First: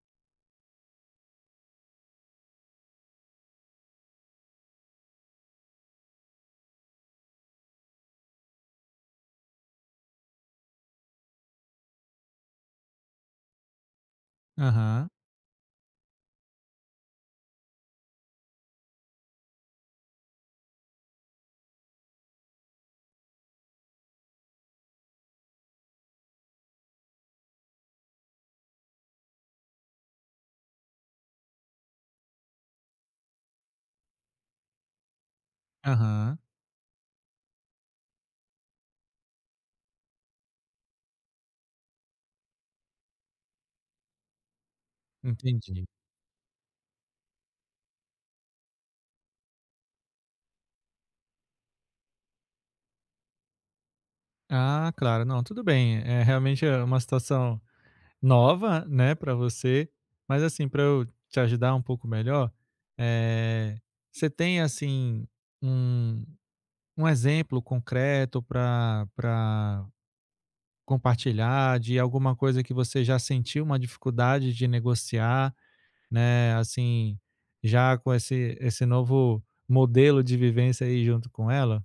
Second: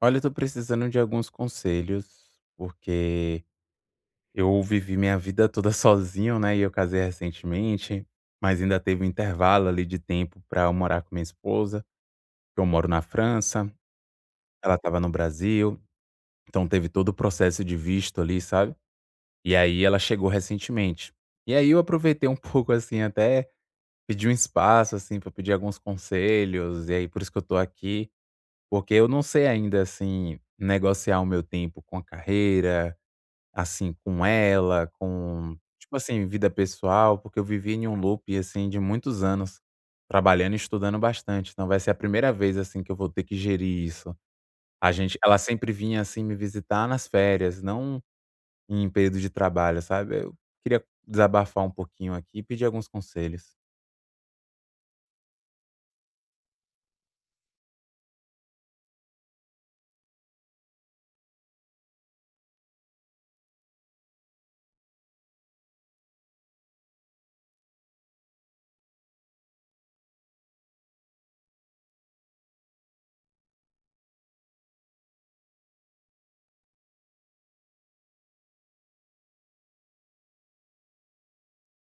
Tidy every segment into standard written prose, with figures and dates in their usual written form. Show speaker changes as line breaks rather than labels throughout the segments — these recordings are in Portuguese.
Olha, eu tô precisando de alguns conselhos, porque eu vivi minha vida toda sozinho, né? E eu casei recentemente, mas ainda teve um intervalo ali de tempo pra eu morar com minha esposa. Que Eu moro na França, ela tava no
Aham,
Brasil, então teve todo o processo de visto ali, sabe? E aí ela chegou recentemente. E aí eu aproveitei um pouco assim, até pedi um espaço assim pra pedir alguns conselhos, e aí por isso que eu tô aqui, porque eu não sei ainda assim negociar o meu tempo com a carreira. Assim, com ela, com tipo assim,
aham,
vida pessoal, porque eu vivi em um loop, assim, de muitos anos, trabalhando e estudando bastante, então vai ser a primeira vez, assim, que eu vou ter que gerir isso. A gente Ela sempre
entendi.
vinha, assim, me visitar nas férias, não em período de trabalho, sabe. Eu queria desabafar um pouquinho aqui e pedir alguns conselhos.
Ah, claro, não, tudo bem. É realmente é uma situação nova, né, para você, mas assim, para eu te ajudar um pouco melhor, eh, você tem assim um, um exemplo concreto para compartilhar de alguma coisa que você já sentiu uma dificuldade de negociar, né, assim, já com esse novo modelo de vivência aí junto com ela?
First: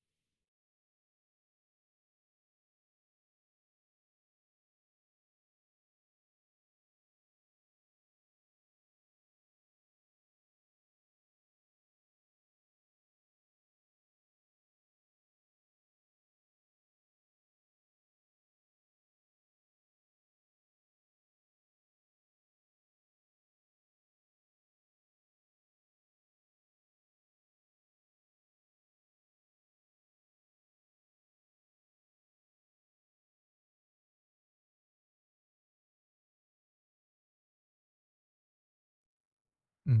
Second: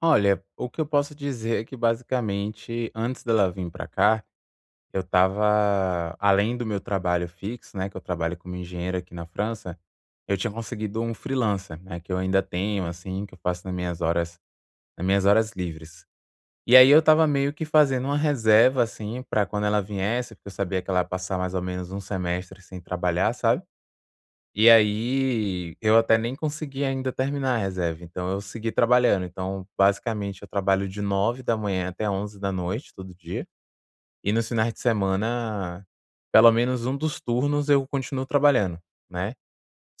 Olha, o que eu posso dizer é que basicamente, antes dela vir pra cá, eu estava além do meu trabalho fixo, né, que eu trabalho como engenheiro aqui na França, eu tinha conseguido um freelancer, né, que eu ainda tenho, assim, que eu faço nas minhas horas livres. E aí eu estava meio que fazendo uma reserva, assim, para quando ela viesse, porque eu sabia que ela ia passar mais ou menos um semestre sem trabalhar, sabe. E aí, eu até nem consegui ainda terminar a reserva, então eu segui trabalhando. Então, basicamente, eu trabalho de 9 da manhã até 23 da noite, todo dia. E nos finais de semana, pelo menos um dos turnos eu continuo trabalhando, né.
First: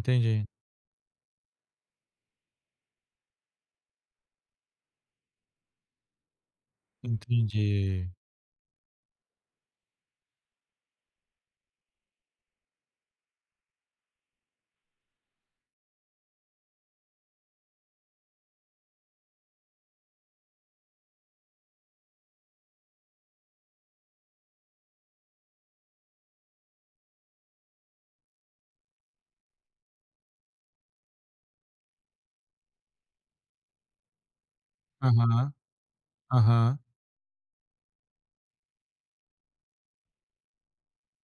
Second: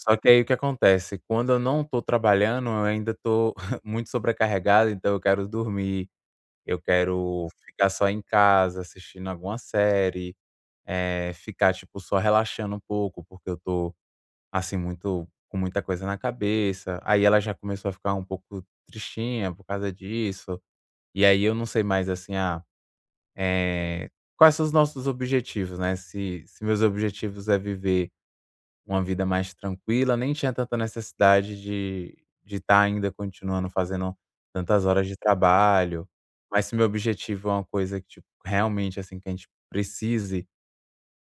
Só que aí o que acontece, quando eu não tô trabalhando, eu ainda tô muito sobrecarregado, então eu quero dormir, eu quero ficar só
Entendi.
em casa assistindo alguma série, ficar, tipo, só relaxando um pouco, porque eu tô, assim, muito com muita coisa na cabeça. Aí ela já começou a ficar um pouco tristinha por causa disso, e aí eu não sei mais, assim, eh, quais são os nossos objetivos, né. Se meus objetivos é viver uma vida mais tranquila, nem tinha tanta necessidade de estar ainda continuando fazendo tantas horas de
Aham,
trabalho. Mas se
aham.
meu objetivo é uma coisa que, tipo, realmente, assim, que a gente precise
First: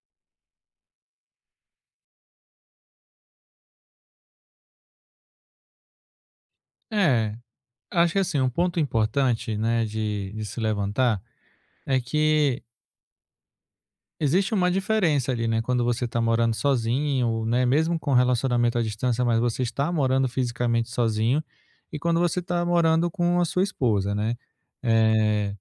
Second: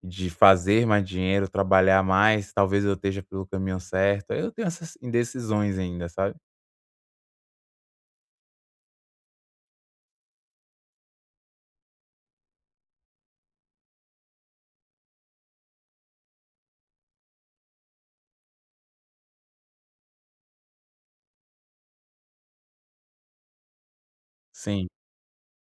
de fazer mais dinheiro, trabalhar mais, talvez eu esteja pelo caminho certo. Eu tenho essas indecisões ainda, sabe.
É, acho que assim, um ponto importante, né, de se levantar é que existe uma diferença ali, né, quando você está morando sozinho, né, mesmo com relacionamento à distância, mas você está morando fisicamente sozinho e quando você está morando com a sua esposa, né?
Sim.
Eh,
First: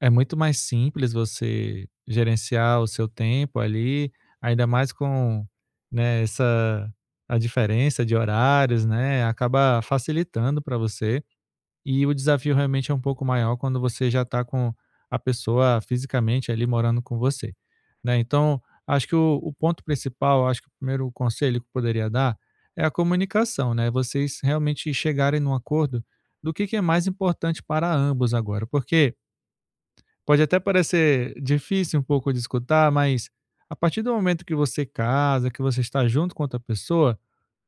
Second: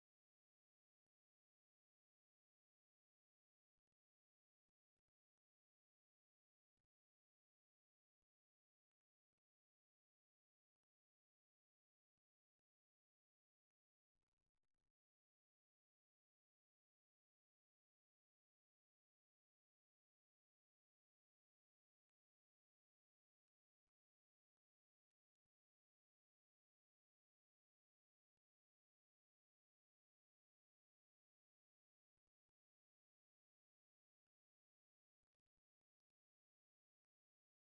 É muito mais simples você gerenciar o seu tempo ali, ainda mais com, né, essa a diferença de horários, né, acaba facilitando para você. E o desafio realmente é um pouco maior quando você já está com a pessoa fisicamente ali morando com você, né. Então, acho que o ponto principal, acho que o primeiro conselho que eu poderia dar é a comunicação, né, vocês realmente chegarem num acordo do que é mais importante para ambos agora, porque pode até parecer difícil um pouco de escutar, mas a partir do momento que você casa, que você está junto com outra pessoa,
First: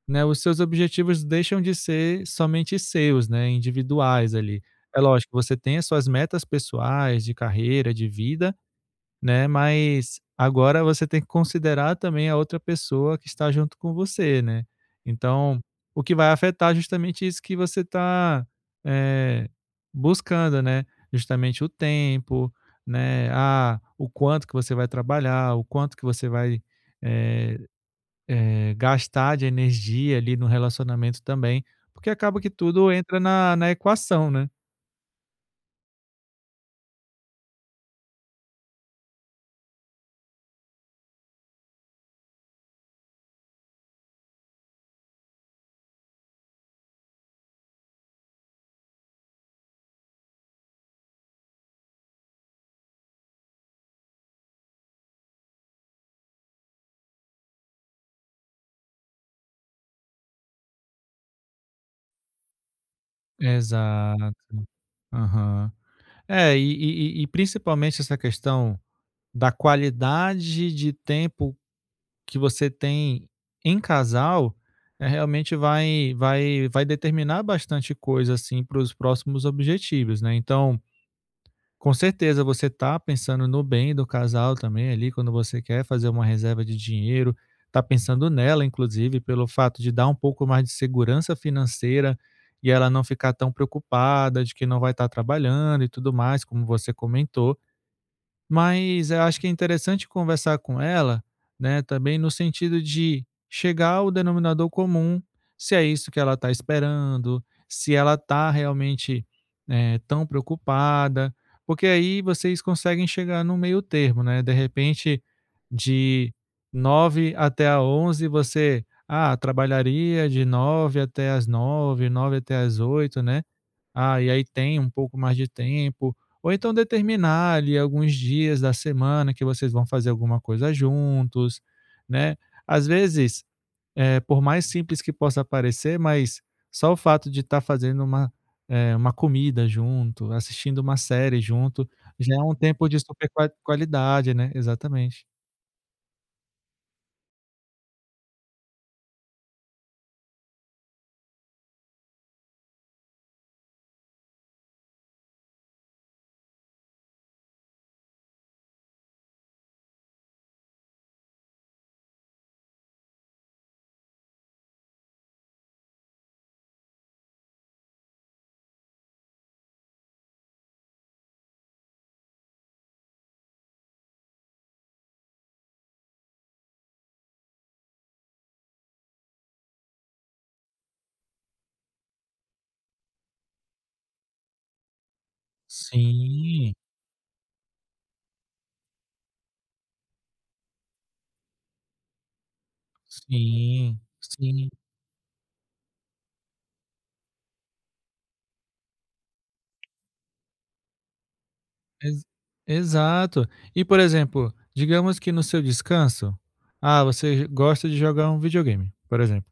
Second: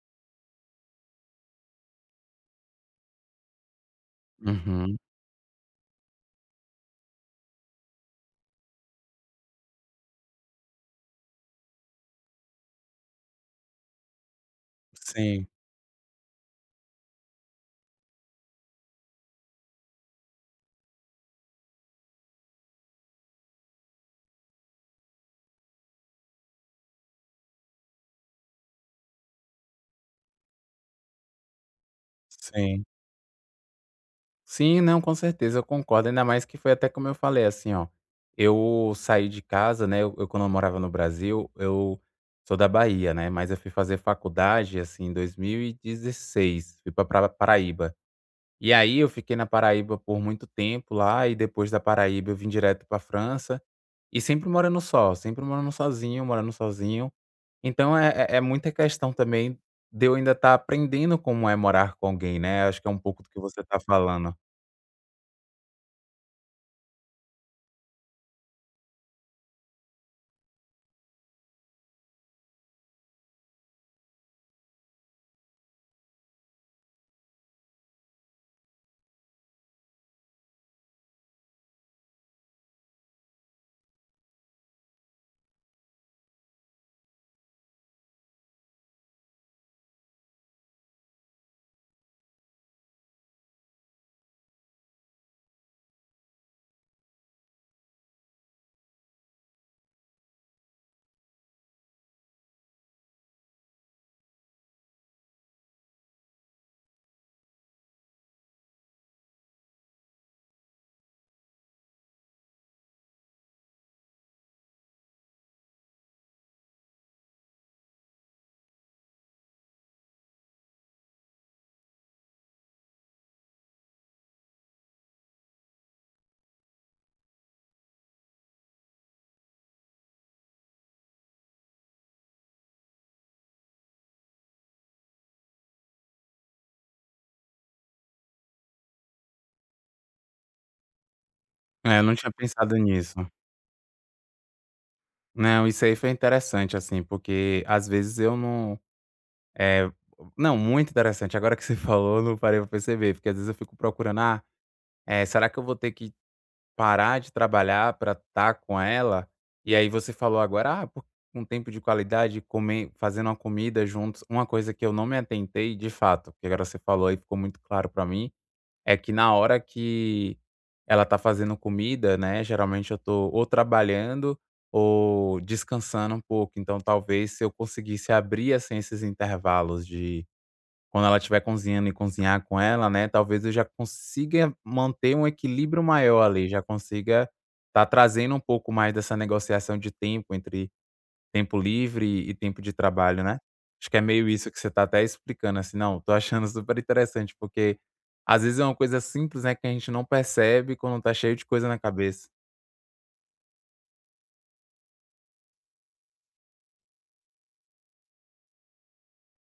né, os seus objetivos deixam de ser somente seus, né, individuais ali.
Uhum.
É lógico, você tem as suas metas pessoais, de carreira, de vida, né, mas agora você tem que considerar também a outra pessoa que está junto com você, né.
Sim,
Então, o que vai afetar justamente isso que você está buscando, né, justamente o tempo, né, ah, o quanto que você vai trabalhar, o quanto que você vai, eh gastar de energia ali no relacionamento também, porque acaba que
sim.
tudo entra na equação, né.
Sim, não, com certeza, eu concordo. Ainda mais que foi até como eu falei, assim, ó, eu saí de casa, né, eu quando eu morava no Brasil, eu sou da Bahia, né, mas eu fui fazer faculdade, assim, em 2016, fui pra Paraíba. E aí eu fiquei na Paraíba por muito tempo lá e depois da Paraíba eu vim direto pra França, e sempre morando só, sempre morando sozinho, morando sozinho. Então é muita questão também de eu ainda estar aprendendo como é morar com alguém, né, acho que é um pouco do que você tá falando.
Exato, aham. É, e e principalmente essa questão da qualidade de tempo que você tem em casal, eh, realmente vai determinar bastante coisa, assim, para os próximos objetivos, né. Então, com certeza você tá pensando no bem do casal também ali, quando você quer fazer uma reserva de dinheiro, tá pensando nela inclusive pelo fato de dar um pouco mais de segurança financeira, e ela não ficar tão preocupada de que não vai estar trabalhando e tudo mais, como você comentou. Mas eu acho que é interessante conversar com ela, né, também no sentido de chegar ao denominador comum, se é isso que ela está esperando, se ela está realmente tão preocupada, porque aí vocês conseguem chegar no meio termo, né? De repente, de 9h até a 11h você ah, trabalharia de 9h até as 9h, 9h até as 8h, né? Ah, e aí tem um pouco mais de tempo. Ou então determinar ali alguns dias da semana que vocês vão fazer alguma coisa juntos, né? Às vezes, por mais simples que possa parecer, mas só o fato de estar fazendo uma comida junto, assistindo uma série junto,
É, eu não tinha
já é um
pensado
tempo de
nisso.
super qualidade, né? Exatamente.
Não, isso aí foi interessante, assim, porque às vezes eu não é, não, muito interessante. Agora que você falou, eu não parei pra perceber, porque às vezes eu fico procurando: "Ah, será que eu vou ter que parar de trabalhar pra estar com ela?" E aí você falou agora: "Ah, por um tempo de qualidade, comer fazendo uma comida juntos", uma coisa que eu não me atentei, de fato, porque agora você falou e ficou muito claro pra mim. É que na hora que ela tá fazendo comida, né, geralmente eu tô ou trabalhando ou descansando um pouco, então talvez se eu conseguisse abrir, assim, esses intervalos de quando ela estiver cozinhando e cozinhar com ela, né, talvez eu já consiga manter um equilíbrio maior ali, já
Sim,
consiga tá trazendo um pouco mais dessa negociação de tempo entre tempo livre e tempo de trabalho, né. Acho que
sim,
é meio isso que você
sim.
tá até explicando, assim, não, tô achando super interessante, porque às vezes é uma coisa simples, né, que a gente não percebe quando tá cheio de coisa na
Ex
cabeça.
exato. E, por exemplo, digamos que no seu descanso, ah, você gosta de jogar um videogame, por exemplo.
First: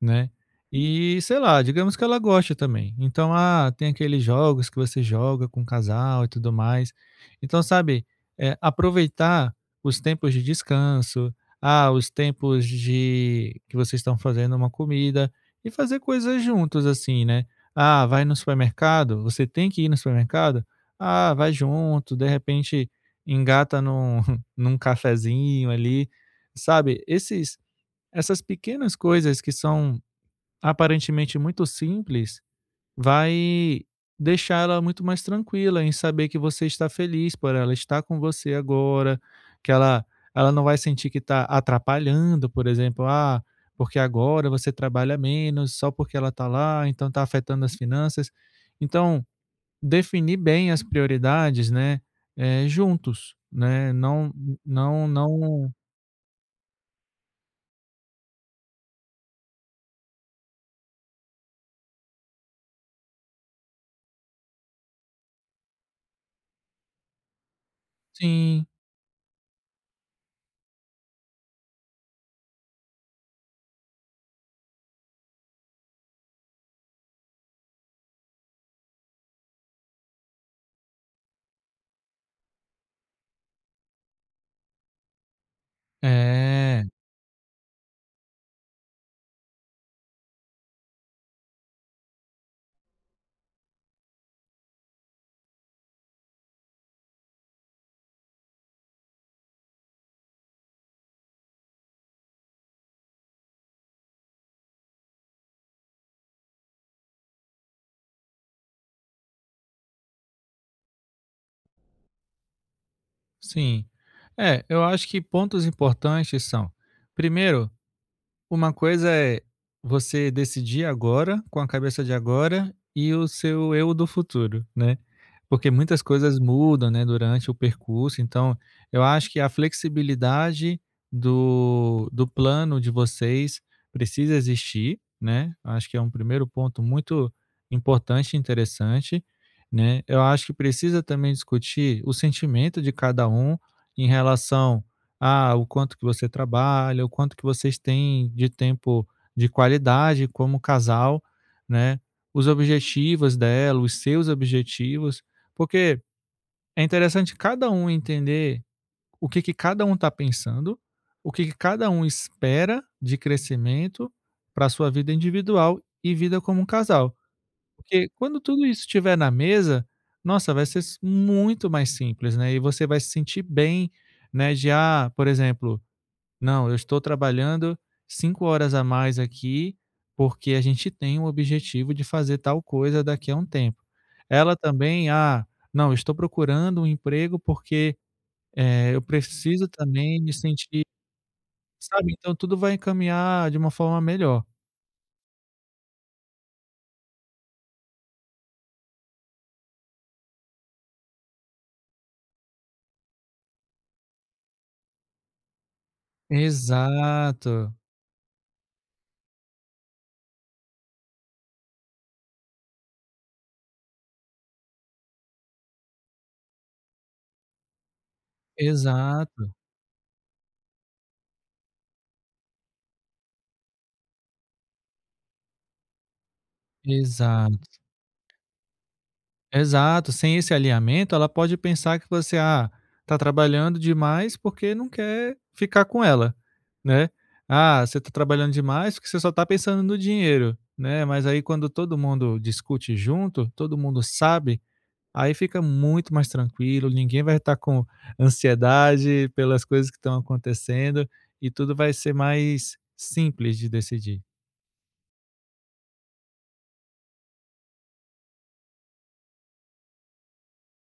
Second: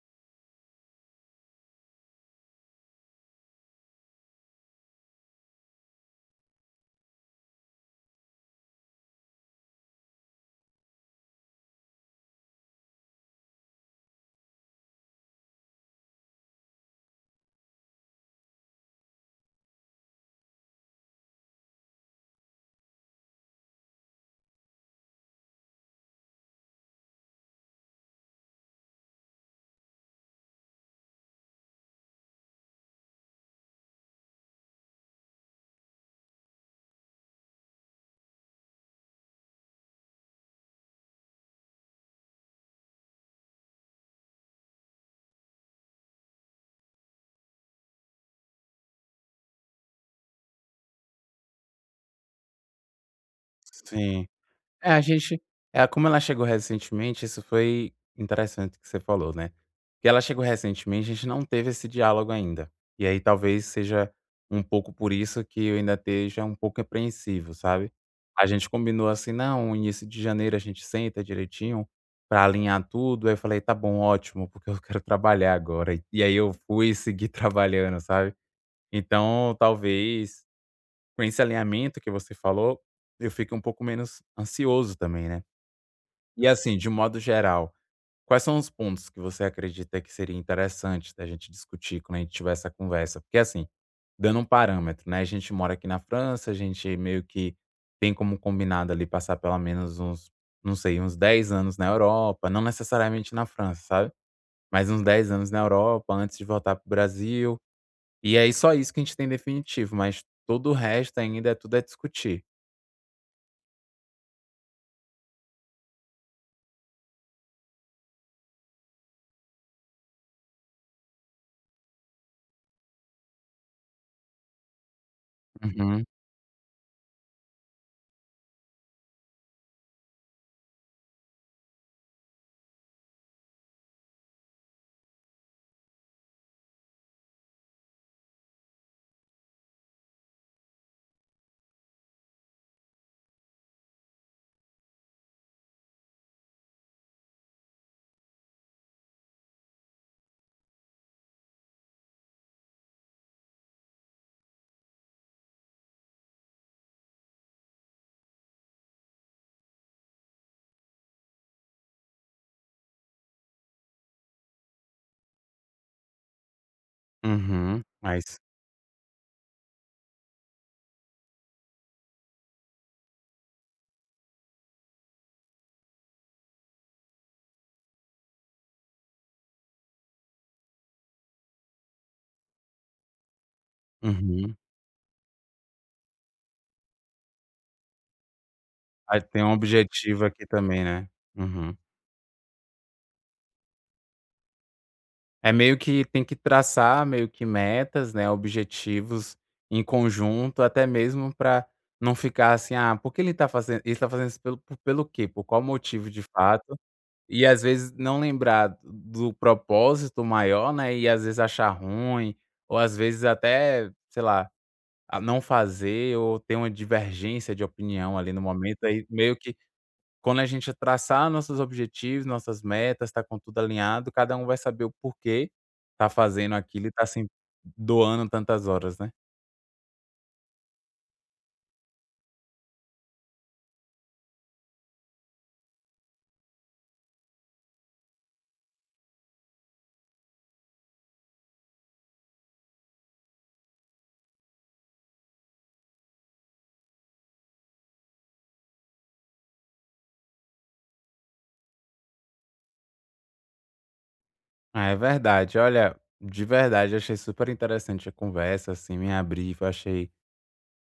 Né. E, sei lá, digamos que ela gosta também. Então, ah, tem aqueles jogos que você joga com o casal e tudo mais. Então, sabe, aproveitar os tempos de descanso, ah, os tempos de que vocês estão fazendo uma comida e fazer coisas juntos, assim, né. Ah, vai no supermercado, você tem que ir no supermercado? Ah, vai junto, de repente engata num num cafezinho ali, sabe. Esses essas pequenas coisas que são aparentemente muito simples, vai deixar ela muito mais tranquila em saber que você está feliz por ela estar com você agora, que ela não vai sentir que está atrapalhando, por exemplo, ah, porque agora você trabalha menos, só porque ela está lá, então está afetando as finanças. Então, definir bem as prioridades, né, é juntos, né,
Sim.
não
É, a
não
gente
não
é como ela chegou recentemente, isso foi interessante que você falou, né. Que ela chegou recentemente, a gente não teve esse diálogo ainda. E aí talvez seja um pouco por isso que eu ainda esteja um pouco apreensivo, sabe. A
sim,
gente combinou assim: "Não, início de janeiro a gente senta direitinho pra alinhar tudo". Aí eu falei: "Tá bom, ótimo, porque eu quero trabalhar agora". E aí eu fui seguir trabalhando, sabe. Então talvez com esse alinhamento que você falou, eu fique um pouco menos ansioso também, né. E assim,
é.
de modo geral, quais são os pontos que você acredita que seria interessante da gente discutir quando a gente tiver essa conversa? Porque assim, dando um parâmetro, né, a gente mora aqui na França, a gente meio que tem como combinado ali passar pelo menos uns, não sei, uns 10 anos na Europa, não necessariamente na França, sabe? Mas uns 10 anos na Europa antes de voltar pro Brasil. E aí só isso que a gente tem definitivo, mas todo o resto ainda é tudo é discutir.
Sim. É, eu acho que pontos importantes são: primeiro, uma coisa é você decidir agora, com a cabeça de agora, e o seu eu do futuro, né. Porque muitas
Uhum,
coisas mudam, né, durante o percurso, então eu acho que a flexibilidade do plano de vocês precisa existir, né, acho que é um primeiro ponto muito importante e interessante, né. Eu acho que precisa também discutir o sentimento de cada um em relação ah, o quanto que você trabalha, o quanto que vocês têm de tempo de qualidade como casal, né? Os objetivos dela, os seus objetivos, porque é interessante cada um entender o que que cada um está pensando, o que que cada um espera de crescimento para a sua vida individual e vida como um casal.
uhum.
Porque
Mas
quando tudo isso estiver na mesa, nossa, vai ser muito mais simples, né? E você vai se sentir bem, né? De, ah, por exemplo, não, eu estou trabalhando 5 horas a mais aqui, porque a gente tem o objetivo de fazer tal coisa daqui a um tempo. Ela
uhum.
também: "Ah, não, eu estou procurando um emprego porque, eu
Aí tem um
preciso também
objetivo
me
aqui também,
sentir".
né. Uhum.
Sabe, então tudo vai encaminhar de uma forma melhor.
É meio que tem que traçar meio que metas, né, objetivos em conjunto, até mesmo para não ficar assim: "Ah, por que ele tá fazendo isso pelo quê? Por qual motivo de fato?" E às
Exato,
vezes não lembrar do propósito maior, né, e às vezes achar ruim, ou às vezes até, sei lá, a não fazer ou ter uma divergência de opinião ali no momento, aí meio
exato,
que quando a gente traçar nossos objetivos, nossas metas, tá com tudo alinhado, cada um vai saber o porquê tá fazendo aquilo e tá sem
exato.
doando tantas horas, né.
Exato, sem esse alinhamento, ela pode pensar que você, ah, tá trabalhando demais porque não quer ficar com ela, né? Ah, você tá trabalhando demais porque você só tá pensando no dinheiro, né? Mas aí quando todo mundo discute junto, todo mundo sabe, aí fica muito mais tranquilo, ninguém vai estar com ansiedade pelas coisas que estão acontecendo e tudo vai ser mais simples de decidir.
Ah, é verdade. Olha, de verdade, achei super interessante a conversa, assim, me abrir. Eu achei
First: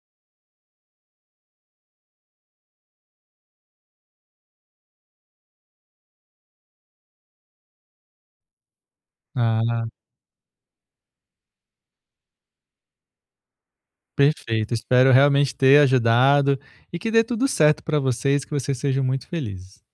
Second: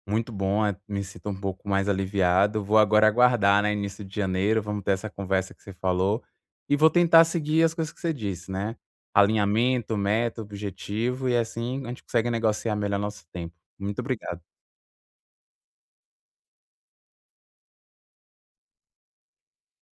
muito bom, me sinto um pouco mais aliviado. Vou agora aguardar, né, início de janeiro, vamos ter essa conversa que você falou, e vou tentar seguir as coisas que você disse, né,
Ah,
alinhamento, meta, objetivo e assim a gente consegue negociar melhor nosso tempo. Muito obrigado.
perfeito, espero realmente ter ajudado e que dê tudo certo para vocês, que vocês sejam muito felizes.